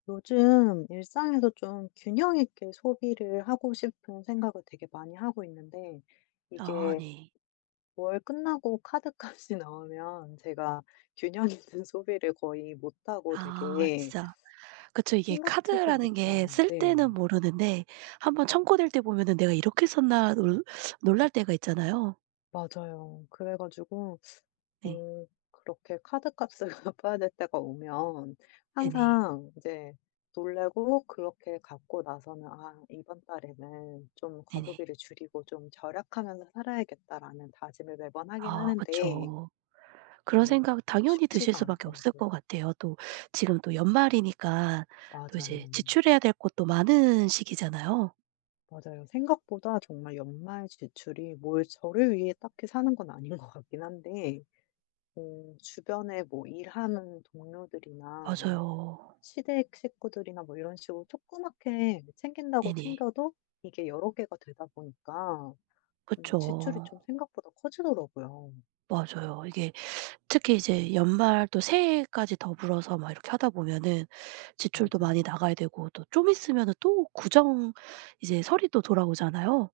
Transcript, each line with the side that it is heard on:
left: 요즘 일상에서 좀 균형 있게 소비를 하고 싶은 생각을 되게 많이 하고 있는데
right: 아
left: 이게
right: 네.
left: 월 끝나고 카드값이 나오면 제가 균형 있는 소비를 거의 못하고
right: 아
left: 되게
right: 진짜. 그쵸. 이게
left: 생각지도
right: 카드라는 게
left: 못한
right: 쓸
left: 네.
right: 때는 모르는데 한번 청구될 때 보면은 '내가 이렇게 썼나?' 놀 놀랄 때가 있잖아요.
left: 맞아요. 그래 가지고
right: 네.
left: 어 그렇게 카드값을 갚아야 될 때가 오면
right: 네네.
left: 항상 이제 놀래고 그렇게 갚고 나서는 '아 이번 달에는 좀
right: 네네.
left: 과소비를 줄이고 좀 절약하면서 살아야겠다.'라는 다짐을 매번 하긴
right: 아
left: 하는데
right: 그쵸. 그런
left: 어
right: 생각 당연히 드실
left: 쉽지가
right: 수밖에 없을
left: 않더라고요.
right: 것 같아요. 또 지금 또 연말이니까 또
left: 맞아요.
right: 이제 지출해야 될 것도 많은 시기잖아요.
left: 맞아요. 생각보다 정말 연말 지출이 뭘 저를 위해 딱히 사는 건 아닌 것 같긴 한데 뭐 주변에 어 일하는 동료들이나 뭐
right: 맞아요.
left: 시댁 식구들이나 뭐 이런 식으로 조그맣게 챙긴다고
right: 네네.
left: 챙겨도 이게 여러 개가 되다 보니까 음 지출이
right: 그쵸.
left: 좀 생각보다 커지더라고요.
right: 맞아요. 이게 특히 이제 연말 또 새해까지 더불어서 막 이렇게 하다 보면은 지출도 많이
left: 맞아요.
right: 나가야 되고 또 좀 있으면 또 구정, 이제 설이 또 돌아오잖아요.